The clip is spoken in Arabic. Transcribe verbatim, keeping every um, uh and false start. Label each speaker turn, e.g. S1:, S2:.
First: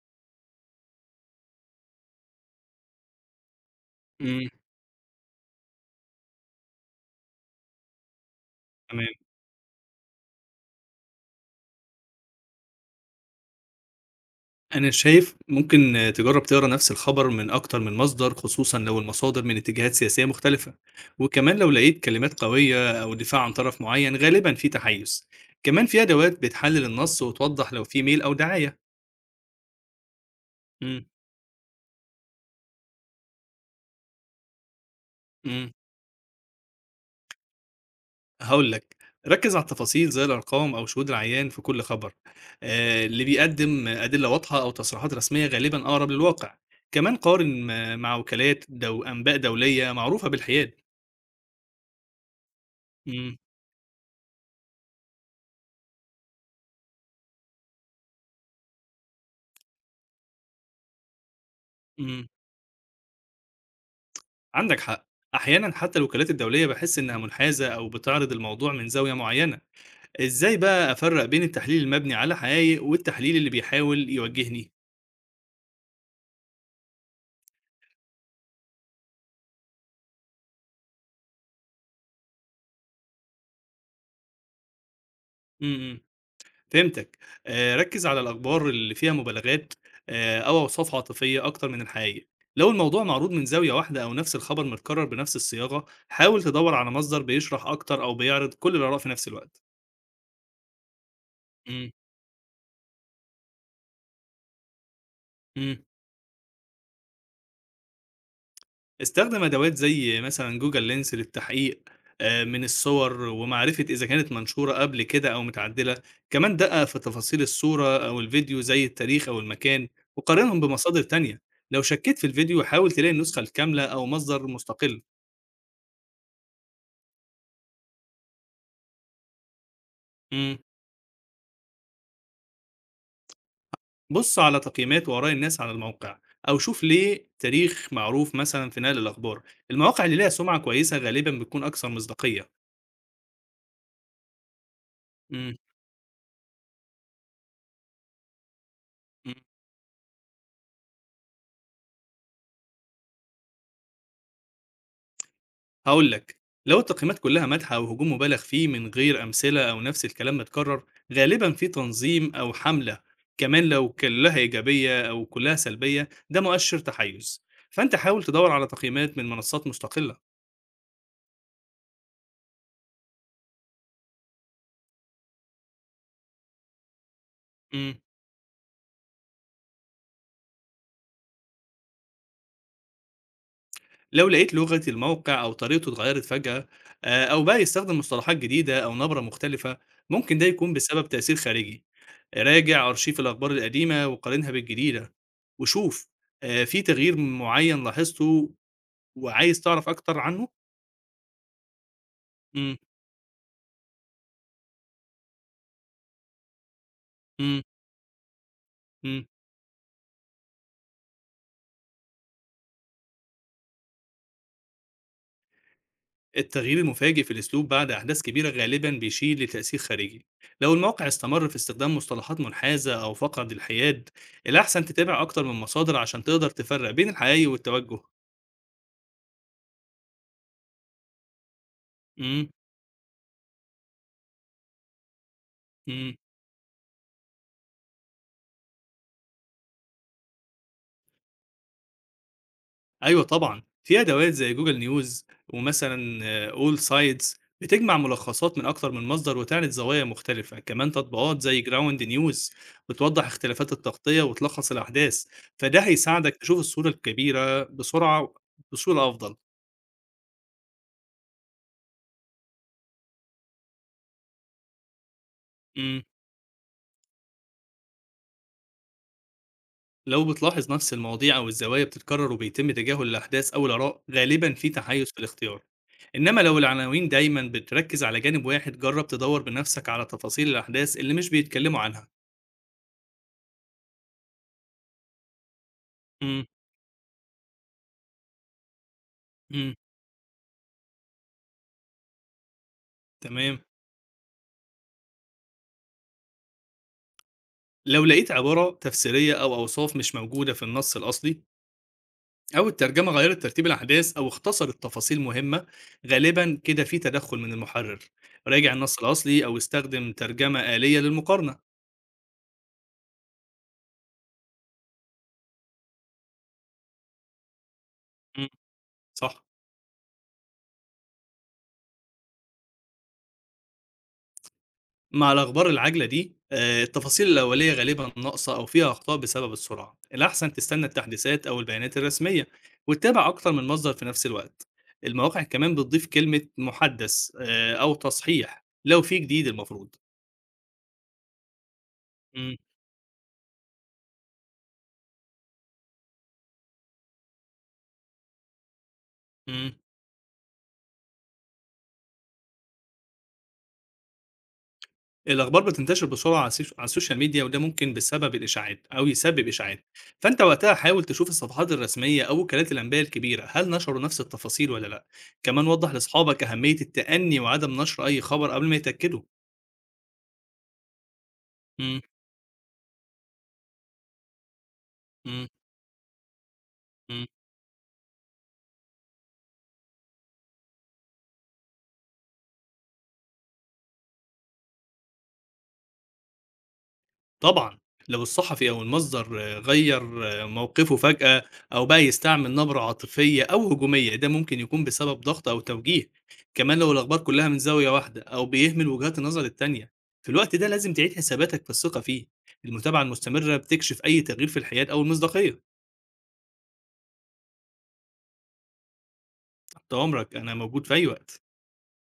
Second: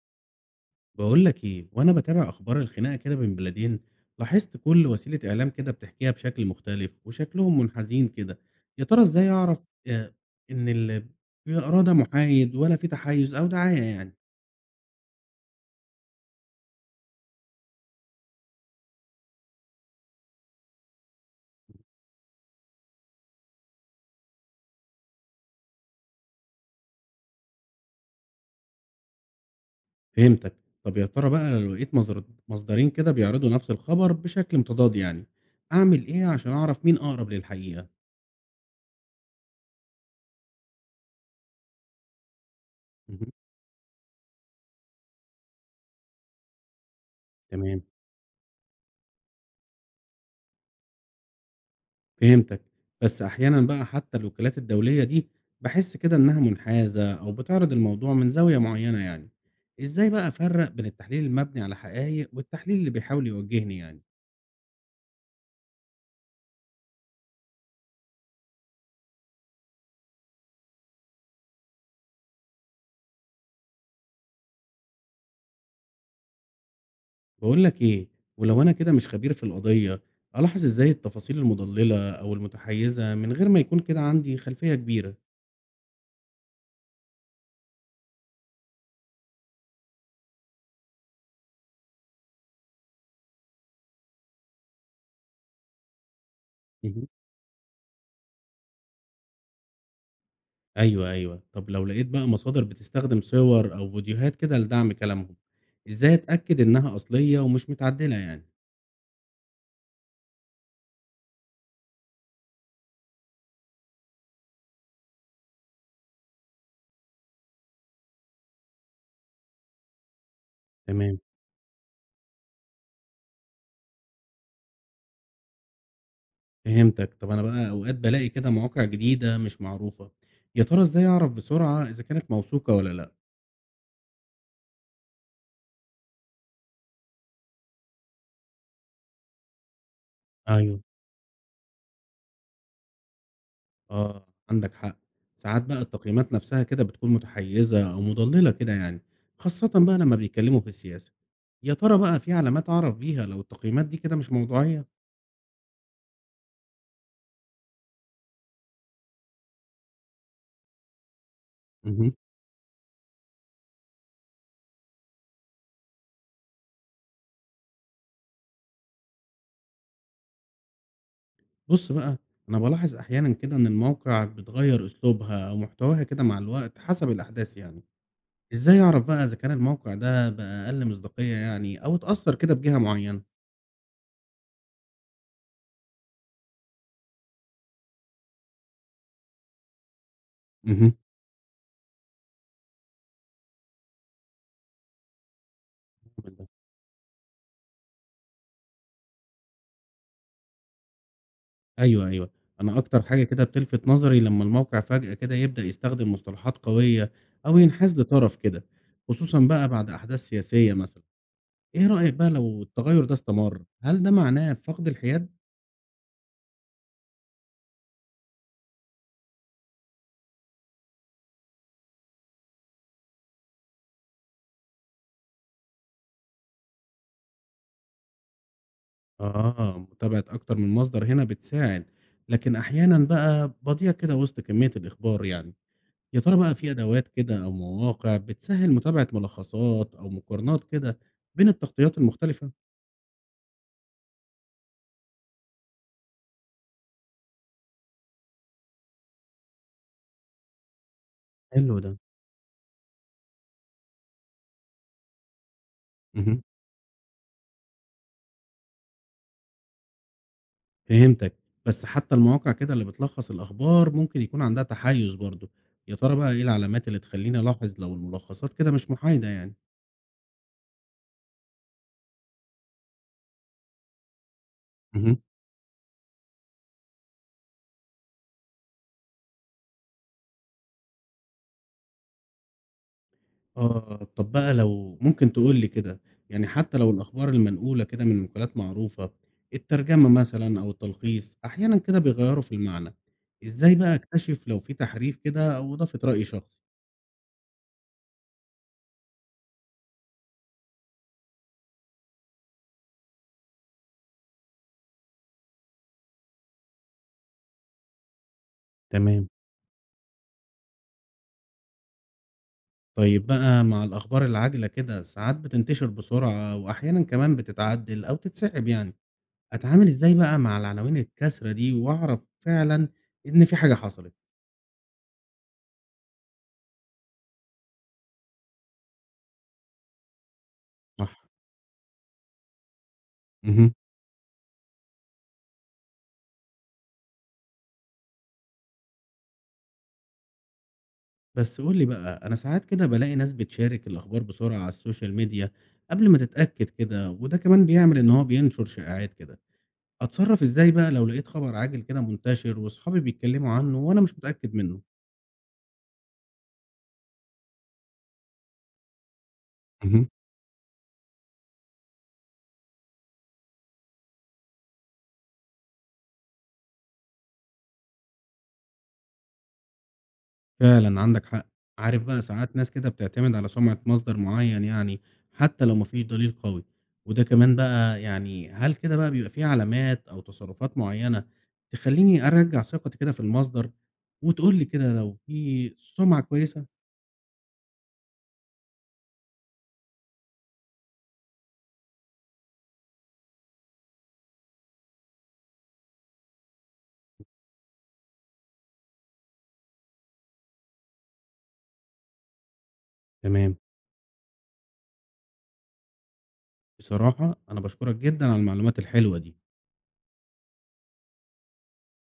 S1: بقول لك ايه وانا بتابع اخبار الخناقه كده بين بلدين.
S2: إمم،
S1: لاحظت كل وسيله اعلام كده بتحكيها بشكل مختلف وشكلهم منحازين كده. يا ترى
S2: تمام.
S1: ازاي اعرف آه، ان اللي بيقراه ده محايد ولا في تحيز او دعايه يعني؟
S2: أنا شايف ممكن تجرّب تقرا نفس الخبر من أكتر من مصدر، خصوصًا لو المصادر من اتجاهات سياسية مختلفة، وكمان لو لقيت كلمات قوية أو دفاع عن طرف معيّن غالبًا في تحيُّز. كمان في أدوات بتحلل النص وتوضّح لو في ميل أو دعاية.
S1: فهمتك. طب
S2: إمم،
S1: يا ترى بقى لو لقيت مصدر مصدرين كده بيعرضوا نفس الخبر بشكل متضاد يعني
S2: إمم،
S1: اعمل ايه عشان اعرف مين اقرب للحقيقه؟
S2: هاقول لك، ركّز على التفاصيل زي الأرقام أو شهود العيان في كل خبر. آآ اللي
S1: مهم.
S2: بيقدّم أدلة واضحة أو تصريحات رسمية غالبًا أقرب للواقع. كمان قارن
S1: تمام.
S2: مع وكالات دو أنباء دولية معروفة بالحياد.
S1: فهمتك، بس
S2: إمم،
S1: أحيانًا بقى حتى الوكالات الدولية دي باحس كده إنها منحازة أو بتعرض الموضوع من زاوية معينة يعني، إزاي بقى أفرّق بين التحليل المبني على
S2: إمم.
S1: حقايق والتحليل اللي بيحاول يوجهني يعني؟
S2: عندك حق، احيانا حتى الوكالات الدوليه بحس انها منحازه او بتعرض الموضوع من زاويه معينه. ازاي بقى افرق بين التحليل المبني على حقائق والتحليل اللي بيحاول يوجهني؟
S1: باقول لك إيه، ولو أنا كده مش خبير في القضية، ألاحظ إزاي التفاصيل المضللة أو المتحيزة من غير ما يكون كده عندي خلفية كبيرة؟
S2: امم، إمم. فهمتك. آه ركز على الاخبار اللي فيها مبالغات آه او اوصاف عاطفيه اكتر من الحقيقه. لو الموضوع معروض من زاويه واحده او نفس الخبر متكرر بنفس الصياغه حاول تدور على
S1: مهم.
S2: مصدر بيشرح اكتر او بيعرض كل الاراء في نفس الوقت.
S1: أيوه، أيوه، طب لو لقيت بقى مصادر بتستخدم صور أو فيديوهات كده لدعم كلامهم،
S2: امم.
S1: إزاي أتأكد إنها أصلية ومش متعدلة يعني؟
S2: استخدم أدوات زي مثلًا Google Lens للتحقيق آآ، من الصور ومعرفة إذا كانت منشورة قبل كده أو متعدلة، كمان دقق في تفاصيل الصورة أو الفيديو زي التاريخ أو المكان، وقارنهم بمصادر
S1: تمام.
S2: تانية. لو شكيت في الفيديو حاول تلاقي النسخة الكاملة أو مصدر مستقل.
S1: فهمتك. طب أنا بقى أوقات بالاقي كده مواقع جديدة مش معروفة،
S2: إمم.
S1: يا ترى إزاي أعرف بسرعة إذا كانت موثوقة والّا لأ؟
S2: بُص على تقييمات وآراء الناس على الموقع، أو شوف ليه تاريخ معروف مثلًا في نقل الأخبار. المواقع اللي ليها سمعة
S1: أيوه.
S2: كويسة غالبًا بتكون أكثر مصداقية.
S1: آه، عندك حق.
S2: إمم،
S1: ساعات بقى التقييمات نفسها كده بتكون متحيزة أو مضللة كده يعني،
S2: إمم.
S1: خاصةً بقى لمّا بيتكلموا في السياسة. يا ترى بقى في علامات أعرف بيها لو التقييمات دي كده مش موضوعية؟
S2: هاقول لك، لو التقييمات كلها مدح أو هجوم مبالغ فيه من غير أمثلة أو نفس الكلام متكرر، غالبًا في
S1: اهم.
S2: تنظيم أو حملة. كمان لو كلها إيجابية أو كلها سلبية ده مؤشر تحيز، فأنت حاول تدوّر على تقييمات من منصات مستقلة.
S1: بُص بقى، أنا بالاحظ أحيانًا كده إن المواقع بتغيّر أسلوبها أو محتواها كده مع الوقت حسب الأحداث يعني.
S2: إمم.
S1: إزاي أعرف بقى إذا كان الموقع ده بقى أقل مصداقية يعني أو اتأثّر كده بجهة معيّنة؟
S2: لو لقيت لغة الموقع أو طريقته اتغيّرت فجأة آآ، أو بقى يستخدم مصطلحات جديدة أو نبرة مختلفة، ممكن ده يكون
S1: اهم.
S2: بسبب تأثير خارجي. راجع أرشيف الأخبار القديمة وقارنها بالجديدة، وشوف آآ، في تغيير معيّن لاحظته وعايز تعرف أكتر عنه؟
S1: أيوه، أيوه.
S2: إمم،
S1: أنا أكتر حاجة كده بتلفت نظري لمّا الموقع فجأة كده يبدأ يستخدم مصطلحات قوية أو
S2: إمم،
S1: ينحاز لطرف كده،
S2: إمم.
S1: خصوصًا بقى بعد أحداث سياسية مثلًا. إيه رأيك بقى لو التغيُّر ده استمر، هل ده معناه فقد الحياد؟
S2: التغيير المفاجئ في الأسلوب بعد أحداث كبيرة غالبًا بيشير لتأثير خارجي. لو الموقع استمر في استخدام مصطلحات منحازة أو فقد الحياد، الأحسن تتابع أكتر من مصادر عشان تقدر تفرّق بين الحقايق والتوجه.
S1: آه، متابعة أكتر من مصدر هنا بتساعد،
S2: إمم،
S1: لكن أحيانًا بقى باضيع كده وسط كمية الإخبار يعني.
S2: إمم.
S1: يا ترى بقى في أدوات كده أو مواقع بتسهل متابعة ملخصات أو مقارنات كده بين التغطيات المختلفة؟
S2: أيوه طبعًا، في أدوات زي Google News ومثلًا All Sides بتجمع ملخصات من أكتر من مصدر وتعرض زوايا مختلفة، كمان تطبيقات زي
S1: حلو ده.
S2: Ground News بتوضح اختلافات التغطية وتلخص الأحداث، فده هيساعدك
S1: مهم.
S2: تشوف الصورة الكبيرة بسرعة بصورة أفضل.
S1: فهمتك. بس حتى المواقع كده اللي بتلخص الأخبار ممكن يكون عندها تحيز برضه. يا
S2: إمم.
S1: ترى بقى إيه العلامات اللي تخليني ألاحظ لو الملخصات كده مش محايدة يعني؟
S2: لو بتلاحظ نفس المواضيع أو الزوايا بتتكرر وبيتم تجاهل الأحداث أو الآراء، غالبًا في تحيز في الاختيار. إنما لو العناوين دايمًا بتركز على جانب واحد جرب تدور بنفسك على تفاصيل الأحداث اللي مش بيتكلموا عنها.
S1: آه، طب بقى لو ممكن تقول لي كده،
S2: إمم.
S1: يعني حتى لو الأخبار المنقولة كده من مقالات معروفة،
S2: إمم،
S1: الترجمة مثلًا أو التلخيص أحيانًا كده بيغيّروا في المعنى،
S2: تمام.
S1: إزاي بقى أكتشف لو في تحريف كده أو إضافة رأي شخصي؟
S2: لو لقيت عبارة تفسيرية أو أوصاف مش موجودة في النص الأصلي، أو الترجمة غيّرت ترتيب الأحداث أو اختصرت تفاصيل مهمة، غالبًا كده في تدخُّل من المحرر. راجع النص
S1: تمام.
S2: الأصلي أو استخدم ترجمة آلية للمقارنة.
S1: طيب بقى مع الأخبار العاجلة كده ساعات بتنتشر بسرعة وأحيانًا كمان بتتعدل أو
S2: إمم.
S1: تتسحب يعني،
S2: صح.
S1: أتعامل إزاي بقى مع العناوين الكاسرة دي وأعرف فعلًا إن في حاجة حصلت؟
S2: مع الأخبار العاجلة دي آه، التفاصيل الأولية غالبا ناقصة أو فيها أخطاء بسبب السرعة. الأحسن تستنى
S1: صح.
S2: التحديثات أو البيانات الرسمية وتتابع أكتر من
S1: اهم.
S2: مصدر في نفس الوقت. المواقع كمان بتضيف كلمة محدث آه، أو تصحيح لو في جديد المفروض.
S1: بس قُل لي بقى، أنا
S2: مم.
S1: ساعات كده بالاقي ناس بتشارك الأخبار بسرعة على السوشيال ميديا قبل ما تتأكد كده، وده كمان بيعمل إن هو بينشر شائعات كده،
S2: مم.
S1: أتصرف إزاي بقى لو لقيت خبر عاجل كده منتشر وصحابي بيتكلموا عنه وأنا مش متأكد منه؟
S2: الأخبار بتنتشر بسرعة على السيش- على السوشيال ميديا وده ممكن بسبب الإشاعات أو يسبب إشاعات.
S1: اهم.
S2: فأنت وقتها حاول تشوف الصفحات الرسمية أو وكالات الأنباء الكبيرة هل نشروا نفس التفاصيل ولا لأ. كمان وضح لأصحابك أهمية التأني وعدم نشر أي خبر قبل ما يتأكدوا.
S1: فعلًا عندك حق،
S2: امم،
S1: عارف بقى ساعات ناس كده بتعتمد على سمعة مصدر معين يعني
S2: امم،
S1: حتى لو ما فيش دليل قوي، وده
S2: امم.
S1: كمان بقى يعني هل كده بقى بيبقى في علامات أو تصرفات معينة تخلّيني أرجّع ثقتي كده في المصدر؟ وتقول لي كده لو في سُمعة كويسة؟
S2: طبعًا، لو الصحفي أو المصدر آه، غيّر آه، موقفه فجأة أو بقى يستعمل نبرة عاطفية أو هجومية، ده ممكن يكون بسبب ضغط أو توجيه. كمان لو الأخبار كلها من زاوية واحدة أو بيهمل وجهات النظر التانية، في الوقت ده لازم تعيد حساباتك في الثقة فيه. المتابعة المستمرة
S1: تمام.
S2: بتكشف أي تغيير في الحياد أو المصداقية.
S1: بصراحة أنا باشكرك جدًا على المعلومات الحلوة دي.
S2: تحت أمرك، أنا موجود في أي وقت.